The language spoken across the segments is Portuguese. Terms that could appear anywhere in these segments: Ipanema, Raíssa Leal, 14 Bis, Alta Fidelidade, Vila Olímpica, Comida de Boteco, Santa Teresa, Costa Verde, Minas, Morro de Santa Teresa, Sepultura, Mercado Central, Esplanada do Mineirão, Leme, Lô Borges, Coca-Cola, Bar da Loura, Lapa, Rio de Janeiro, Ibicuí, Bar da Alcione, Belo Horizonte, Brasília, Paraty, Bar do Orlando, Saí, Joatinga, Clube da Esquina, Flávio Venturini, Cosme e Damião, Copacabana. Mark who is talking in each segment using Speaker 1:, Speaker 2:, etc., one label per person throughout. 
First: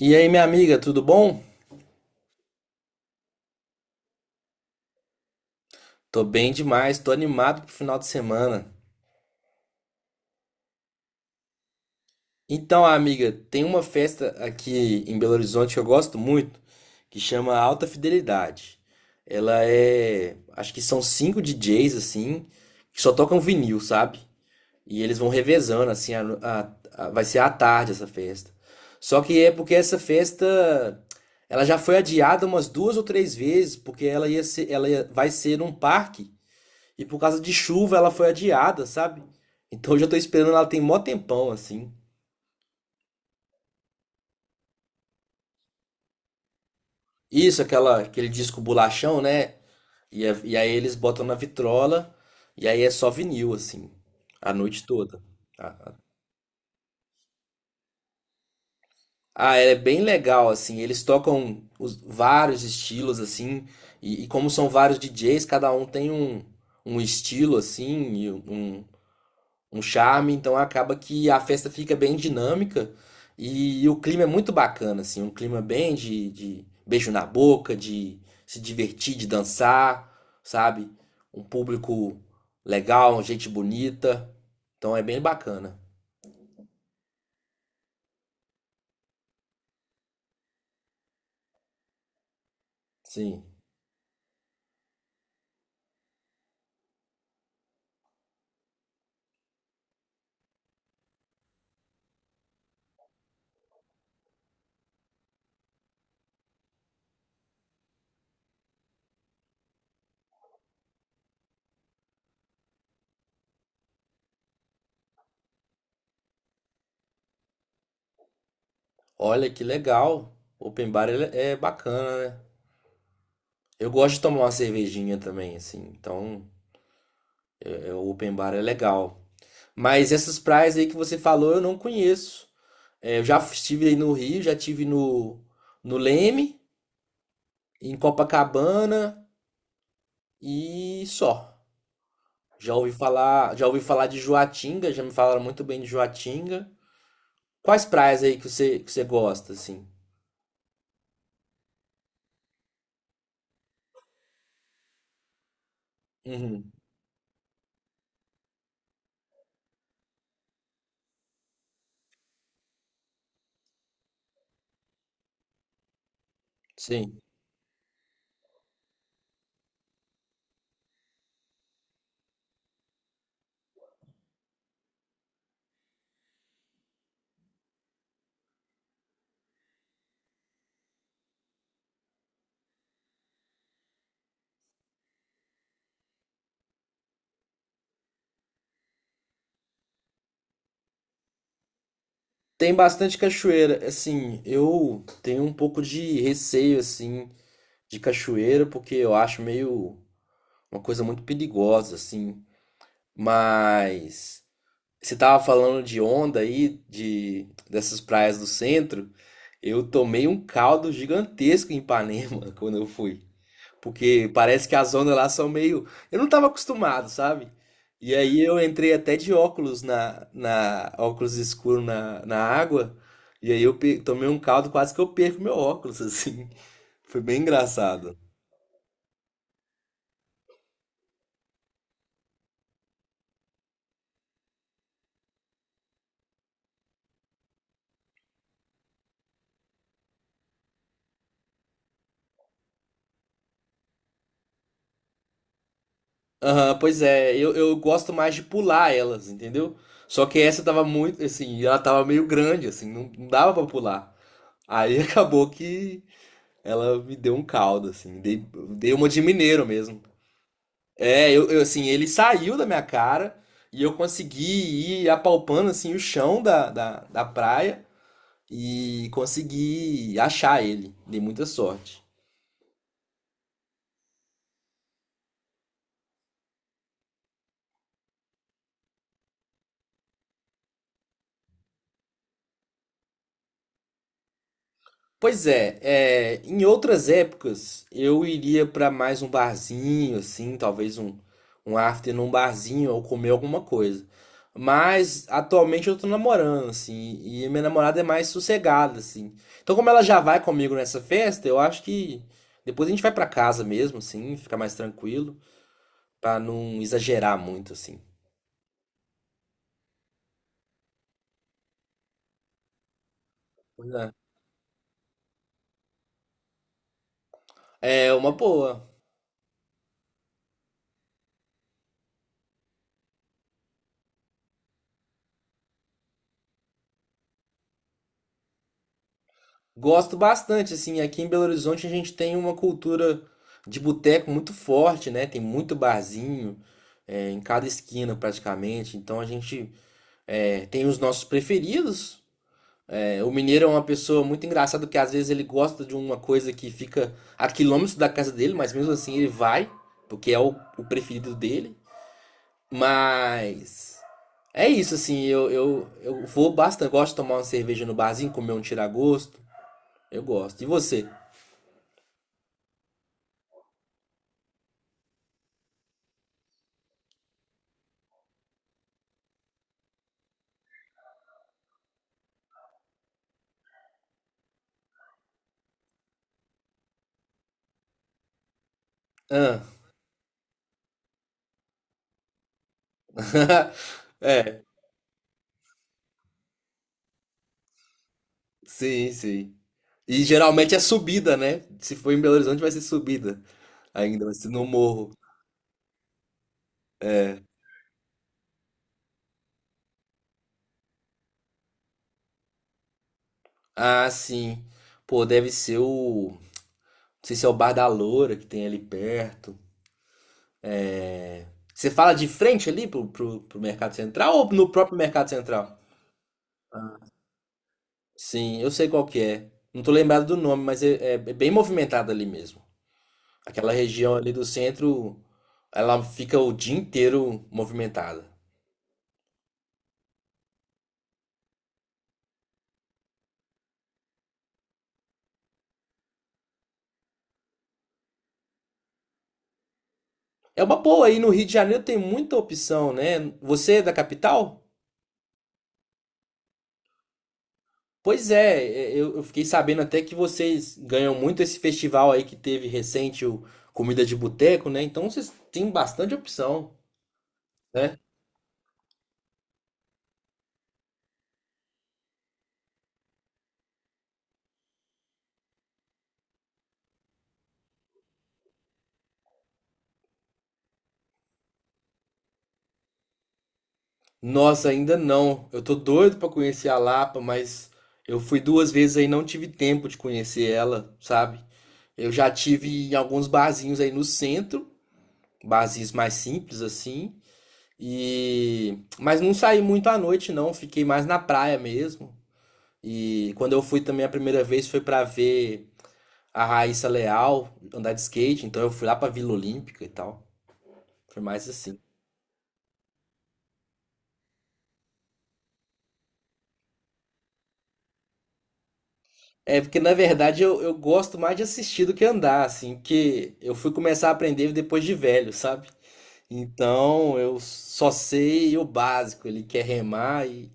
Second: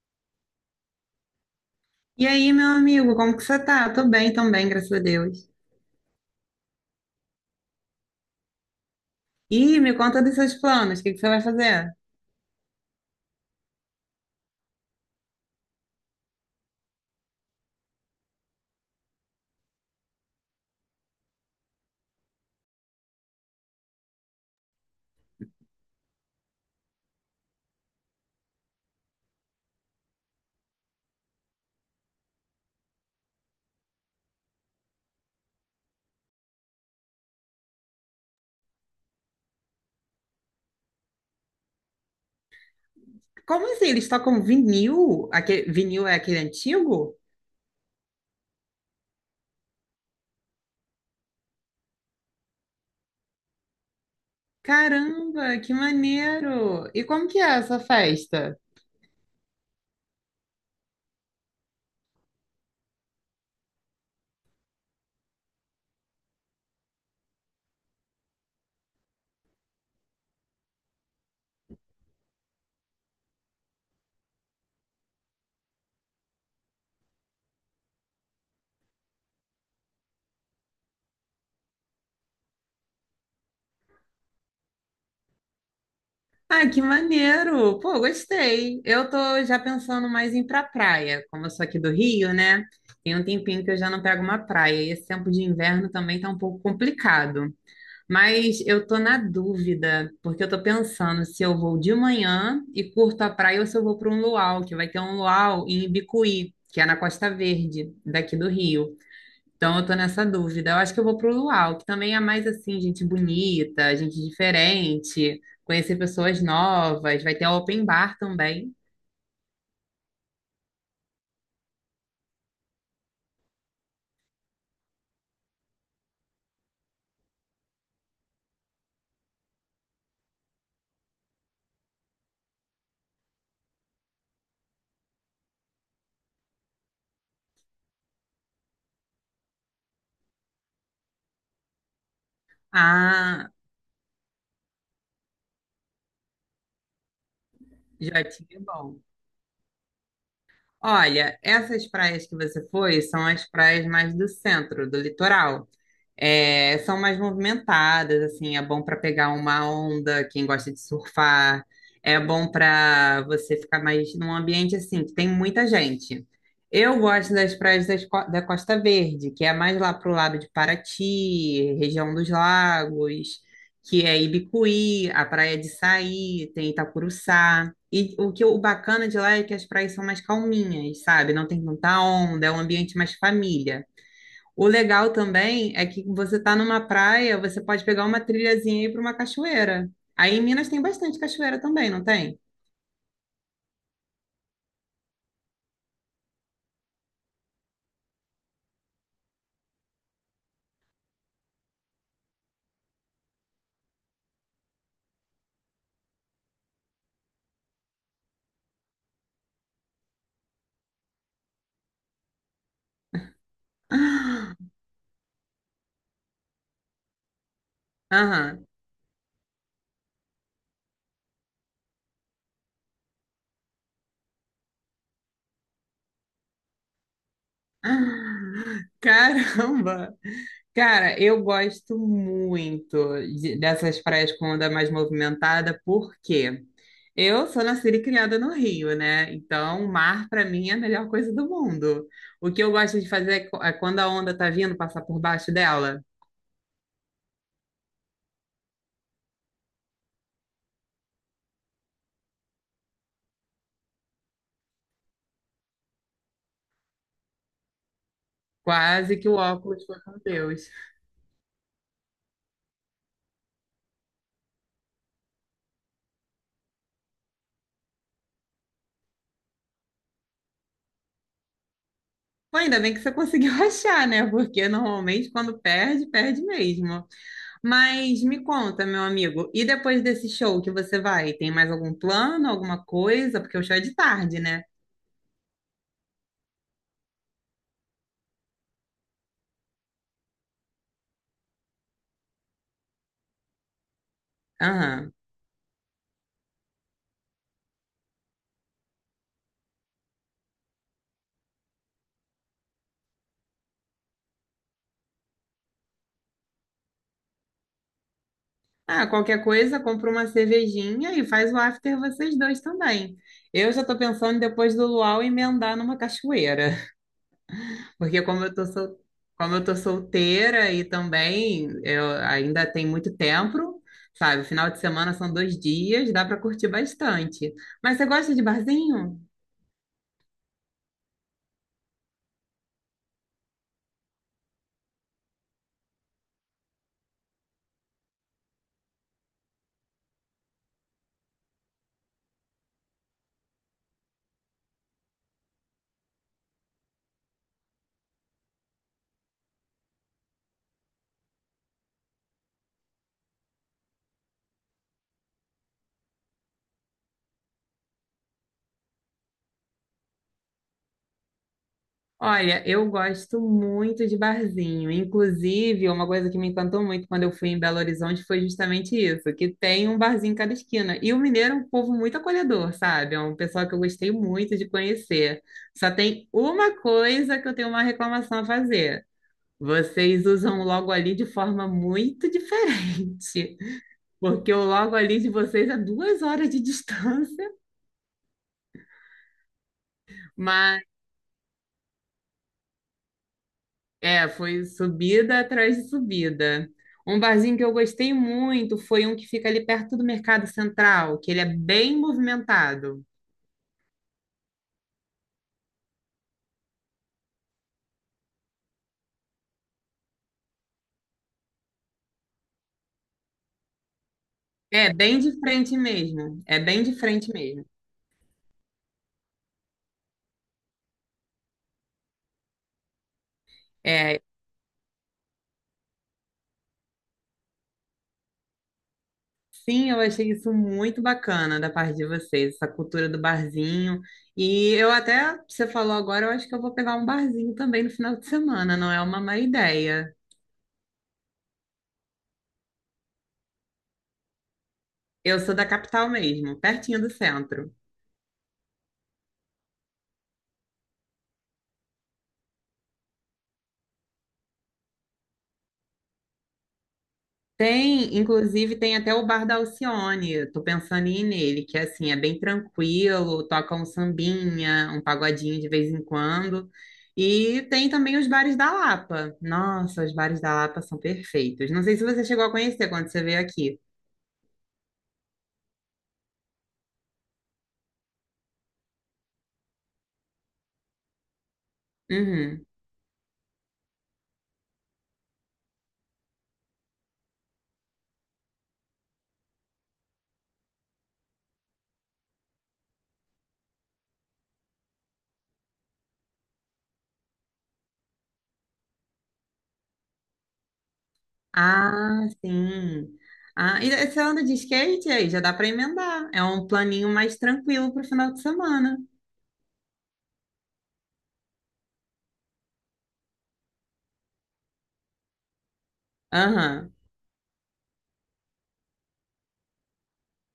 Speaker 1: E aí, minha amiga, tudo bom?
Speaker 2: E aí, meu amigo, como que você tá? Tô bem também, graças a Deus.
Speaker 1: Tô bem demais, tô animado pro final de semana.
Speaker 2: E me conta dos seus planos, o que que você vai fazer?
Speaker 1: Então, amiga, tem uma festa aqui em Belo Horizonte que eu gosto muito, que chama Alta Fidelidade. Ela é, acho que são cinco DJs assim, que só tocam vinil, sabe? E eles vão revezando assim, vai ser à tarde essa festa. Só que é porque essa festa, ela já foi adiada umas duas ou três vezes, porque ela ia ser, ela ia- vai ser num parque. E por causa de chuva ela foi adiada, sabe? Então hoje eu já tô esperando ela tem mó tempão, assim.
Speaker 2: Como assim? Eles tocam vinil? Aquele, vinil é aquele antigo?
Speaker 1: Isso, aquele disco bolachão, né? E aí eles botam na vitrola, e aí é só vinil, assim, a noite toda.
Speaker 2: Caramba, que
Speaker 1: Ah,
Speaker 2: maneiro! E como que é essa festa?
Speaker 1: é bem legal, assim, eles tocam vários estilos, assim, e como são vários DJs, cada um tem um estilo, assim, um charme, então acaba que a festa fica bem dinâmica e o clima é muito bacana, assim, um clima bem de beijo na boca, de se divertir, de dançar, sabe? Um público legal, gente bonita, então é bem bacana,
Speaker 2: Ah, que maneiro! Pô, gostei. Eu tô já pensando mais em ir pra praia, como eu sou aqui do Rio, né? Tem um
Speaker 1: sim.
Speaker 2: tempinho que eu já não pego uma praia e esse tempo de inverno também tá um pouco complicado. Mas eu tô na dúvida, porque eu tô pensando se eu vou de manhã e curto a praia ou se eu vou para um luau, que vai ter um luau em Ibicuí, que é na Costa Verde, daqui do Rio. Então eu tô nessa dúvida. Eu acho que eu vou pro luau, que também é mais assim, gente bonita, gente diferente, conhecer pessoas novas, vai ter open bar também.
Speaker 1: Olha que legal, é bacana, né? Eu gosto de tomar uma cervejinha também, assim, então o open bar é legal. Mas essas praias aí que você falou eu não conheço. É, eu já estive aí no Rio, já estive no Leme, em Copacabana e só.
Speaker 2: Ah,
Speaker 1: Já ouvi falar de Joatinga, já me falaram muito bem de Joatinga. Quais
Speaker 2: já
Speaker 1: praias aí que
Speaker 2: tive
Speaker 1: que
Speaker 2: bom.
Speaker 1: você gosta, assim?
Speaker 2: Olha, essas praias que você foi são as praias mais do centro, do litoral.
Speaker 1: Uhum,
Speaker 2: É, são mais movimentadas, assim, é bom para pegar uma onda, quem gosta de surfar, é bom para você ficar mais num ambiente assim, que tem muita gente. Eu
Speaker 1: sim.
Speaker 2: gosto das praias das da Costa Verde, que é mais lá pro lado de Paraty, região dos lagos, que é Ibicuí, a praia de Saí, tem Itacuruçá. E o que o bacana de lá é que as praias são mais calminhas, sabe? Não tem tanta onda, é um ambiente mais família. O legal também é que você tá numa praia, você pode pegar uma trilhazinha e ir para uma cachoeira. Aí em Minas tem bastante cachoeira também, não tem?
Speaker 1: Tem bastante cachoeira. Assim, eu tenho um pouco de receio, assim, de cachoeira, porque eu acho meio uma coisa muito perigosa, assim. Mas você tava falando de onda aí, de dessas praias do centro. Eu tomei um caldo gigantesco em Ipanema quando eu fui, porque parece que as ondas lá são meio, eu não tava acostumado, sabe? E
Speaker 2: Ah,
Speaker 1: aí eu
Speaker 2: aham.
Speaker 1: entrei até de óculos na óculos escuro na água, e aí eu tomei um caldo quase que eu perco meu óculos assim. Foi bem engraçado.
Speaker 2: Ah, caramba! Cara, eu gosto muito dessas praias com onda mais movimentada, porque eu sou nascida e criada no Rio, né? Então, o mar para mim é a melhor coisa do mundo. O que eu gosto de fazer é é quando a onda tá vindo, passar por baixo dela.
Speaker 1: Aham, pois é, eu gosto mais de pular elas, entendeu? Só que essa tava muito, assim, ela tava meio grande, assim, não dava pra pular. Aí acabou que ela me deu um caldo, assim, dei uma
Speaker 2: Quase
Speaker 1: de
Speaker 2: que o
Speaker 1: mineiro
Speaker 2: óculos foi
Speaker 1: mesmo.
Speaker 2: com Deus.
Speaker 1: Assim, ele saiu da minha cara e eu consegui ir apalpando, assim, o chão da praia e consegui achar ele. Dei muita sorte.
Speaker 2: Pô, ainda bem que você conseguiu achar, né? Porque normalmente quando perde, perde mesmo. Mas me conta, meu amigo, e depois desse show que você vai, tem mais algum plano, alguma coisa? Porque o show é de tarde, né?
Speaker 1: Pois é, é, em outras épocas eu iria pra mais um barzinho, assim, talvez um after num barzinho ou comer alguma coisa.
Speaker 2: Aham.
Speaker 1: Mas atualmente eu tô namorando, assim, e minha namorada é mais sossegada, assim. Então, como ela já vai comigo nessa festa, eu acho que depois a gente vai pra casa mesmo, assim, ficar mais tranquilo, pra não exagerar muito, assim.
Speaker 2: Ah, qualquer coisa, compra uma cervejinha e faz o after vocês dois também. Eu já
Speaker 1: Pois
Speaker 2: tô
Speaker 1: é.
Speaker 2: pensando em depois do luau emendar numa cachoeira.
Speaker 1: É
Speaker 2: Porque
Speaker 1: uma
Speaker 2: como eu
Speaker 1: boa.
Speaker 2: como eu tô solteira e também eu ainda tem muito tempo, sabe? Final de semana são 2 dias, dá para curtir bastante. Mas você gosta de barzinho?
Speaker 1: Gosto bastante, assim, aqui em Belo Horizonte a gente tem uma cultura de boteco muito forte, né? Tem muito barzinho, é, em cada esquina praticamente. Então a gente é, tem os nossos preferidos. É, o mineiro é uma pessoa muito engraçada, porque às vezes ele gosta de uma coisa que fica a quilômetros da casa dele, mas mesmo assim ele vai, porque é o preferido dele. Mas é isso, assim, eu vou bastante. Gosto de tomar uma cerveja no barzinho, comer um tiragosto. Eu gosto. E você?
Speaker 2: Olha, eu gosto muito de barzinho. Inclusive, uma coisa que me encantou muito quando eu fui em Belo Horizonte foi justamente isso, que tem um barzinho em cada esquina. E o mineiro é um povo muito acolhedor, sabe? É um pessoal que eu gostei muito de conhecer. Só tem uma coisa que eu tenho uma reclamação a fazer.
Speaker 1: Hã.
Speaker 2: Vocês usam o logo ali de forma muito diferente, porque
Speaker 1: É,
Speaker 2: o logo ali de vocês é 2 horas de distância,
Speaker 1: sim, sim. E geralmente é
Speaker 2: mas
Speaker 1: subida, né? Se for em Belo Horizonte vai ser subida. Ainda
Speaker 2: é,
Speaker 1: vai ser no
Speaker 2: foi
Speaker 1: morro.
Speaker 2: subida atrás de subida. Um barzinho que eu gostei muito foi um que fica ali perto do Mercado Central, que ele é bem movimentado.
Speaker 1: Ah, sim. Pô, deve ser o. Não sei se é o Bar da Loura que tem ali perto. Você fala de frente ali pro Mercado Central ou no
Speaker 2: É,
Speaker 1: próprio
Speaker 2: bem
Speaker 1: Mercado
Speaker 2: de frente
Speaker 1: Central?
Speaker 2: mesmo. É bem de frente mesmo.
Speaker 1: Sim, eu sei qual que é. Não tô lembrado do nome, mas é bem movimentado ali mesmo. Aquela região
Speaker 2: É,
Speaker 1: ali do centro, ela fica o dia inteiro movimentada.
Speaker 2: sim, eu achei isso muito bacana da parte de vocês, essa cultura do barzinho. E eu até, você falou agora, eu acho que eu vou pegar um barzinho também no final de semana, não é uma má ideia.
Speaker 1: É uma boa, aí no Rio de Janeiro tem muita opção, né? Você é da capital?
Speaker 2: Eu sou da capital mesmo, pertinho do centro.
Speaker 1: Pois é, é, eu fiquei sabendo até que vocês ganham muito esse festival aí que teve recente, o Comida de Boteco, né? Então vocês têm bastante opção, né?
Speaker 2: Tem, inclusive, tem até o Bar da Alcione, eu tô pensando em ir nele, que assim, é bem tranquilo, toca um sambinha, um pagodinho de vez em quando. E tem também os bares da Lapa. Nossa, os bares da Lapa são perfeitos. Não sei se você chegou a conhecer quando você veio aqui.
Speaker 1: Nossa, ainda não. Eu tô doido pra conhecer a Lapa, mas eu fui duas vezes aí e não tive tempo de conhecer ela, sabe? Eu já
Speaker 2: Uhum.
Speaker 1: tive em alguns barzinhos aí no centro, barzinhos mais simples assim. E mas não saí muito à noite não, fiquei mais na praia mesmo. E quando eu fui também a primeira vez foi pra ver a Raíssa Leal andar de skate, então eu fui lá pra Vila Olímpica e tal. Foi mais assim.
Speaker 2: Ah, sim. Ah, e você anda de skate aí? Já dá para emendar. É um planinho mais tranquilo para o final de semana.
Speaker 1: É porque na verdade eu gosto mais de assistir do que andar, assim, que eu fui começar a aprender depois de velho, sabe?
Speaker 2: Aham.
Speaker 1: Então eu só sei o básico, ele quer remar e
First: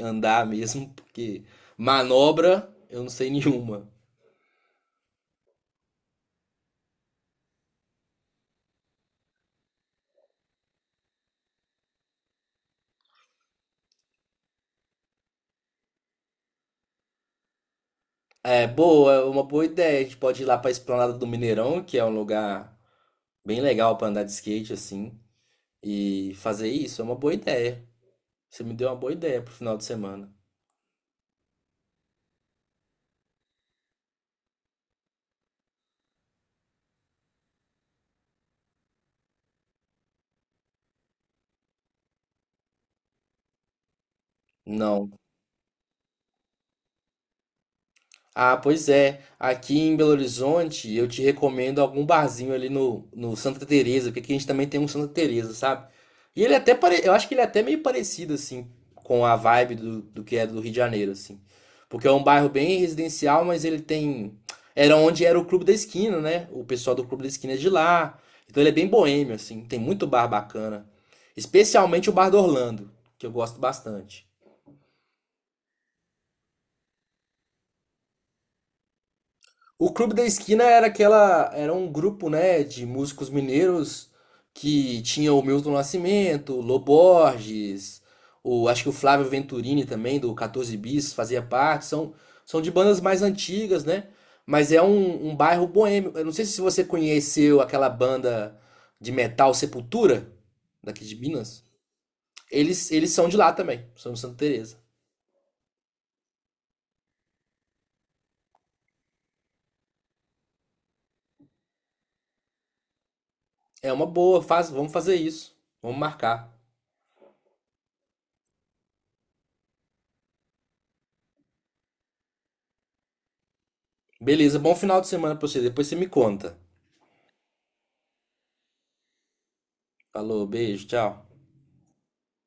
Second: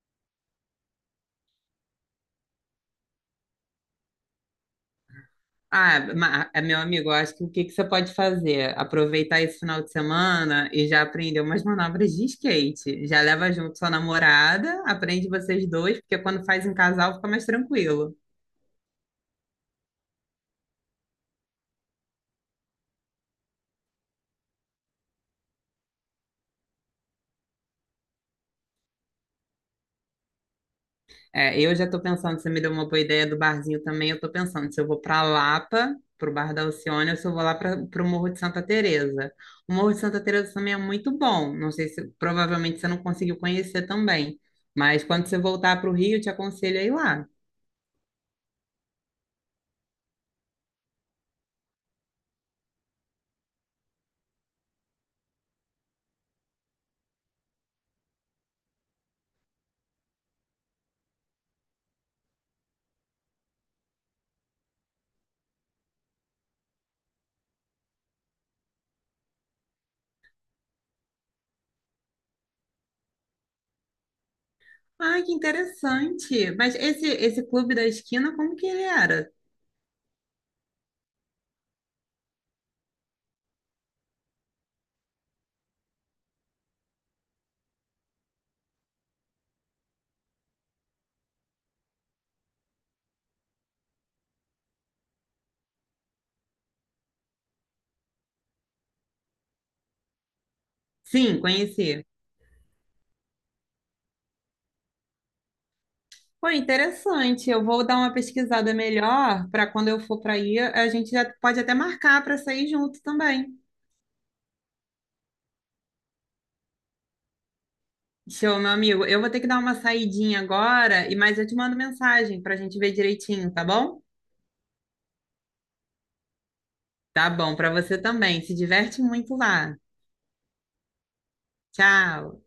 Speaker 1: andar mesmo, porque manobra eu não sei nenhuma.
Speaker 2: Ah, meu amigo, eu acho que o que que você pode fazer? Aproveitar esse final de semana e já aprender umas manobras de skate. Já leva junto sua namorada, aprende vocês dois, porque quando faz em casal fica mais tranquilo.
Speaker 1: É boa, é uma boa ideia. A gente pode ir lá pra Esplanada do Mineirão, que é um lugar bem legal pra andar de skate assim, e fazer isso. É uma boa ideia. Você me deu uma boa ideia pro final de semana.
Speaker 2: É, eu já tô pensando, você me deu uma boa ideia do barzinho também, eu tô pensando se eu vou pra Lapa, pro Bar da Alcione, ou se eu vou lá para pro Morro de Santa Teresa. O Morro de Santa Teresa também é muito bom, não sei se, provavelmente você não conseguiu conhecer também, mas
Speaker 1: Não.
Speaker 2: quando você voltar pro Rio, eu te aconselho a ir lá.
Speaker 1: Ah, pois é. Aqui em Belo Horizonte, eu te recomendo algum barzinho ali no Santa Teresa, porque aqui a gente também tem um Santa Teresa, sabe? E ele é até pare... eu acho que ele é até meio parecido assim com a vibe do que é do Rio de Janeiro, assim. Porque é um bairro bem residencial, mas ele tem era onde era o Clube da Esquina, né? O pessoal do Clube da Esquina é de lá. Então ele é bem boêmio assim, tem muito bar bacana, especialmente o Bar do Orlando, que eu gosto bastante.
Speaker 2: Ai, que interessante! Mas esse clube da esquina, como que ele era?
Speaker 1: O Clube da Esquina era aquela, era um grupo, né, de músicos mineiros que tinha o Milton Nascimento, o Lô Borges, o, acho que o Flávio Venturini também, do 14 Bis, fazia parte. São, são de bandas mais antigas, né? Mas é um bairro boêmio. Eu não sei se você conheceu aquela banda de metal Sepultura, daqui de
Speaker 2: Sim,
Speaker 1: Minas.
Speaker 2: conheci.
Speaker 1: Eles são de lá também, são de Santa Teresa.
Speaker 2: Foi interessante. Eu vou dar uma pesquisada melhor para quando eu for para aí, a gente já pode até marcar para sair junto também.
Speaker 1: É uma boa, faz, vamos fazer isso. Vamos marcar.
Speaker 2: Show, meu amigo. Eu vou ter que dar uma saidinha agora, e mas eu te mando mensagem para a gente ver direitinho, tá bom?
Speaker 1: Beleza, bom final de semana pra você. Depois você me conta.
Speaker 2: Tá bom, para você também. Se diverte muito lá.
Speaker 1: Falou, beijo, tchau.
Speaker 2: Tchau.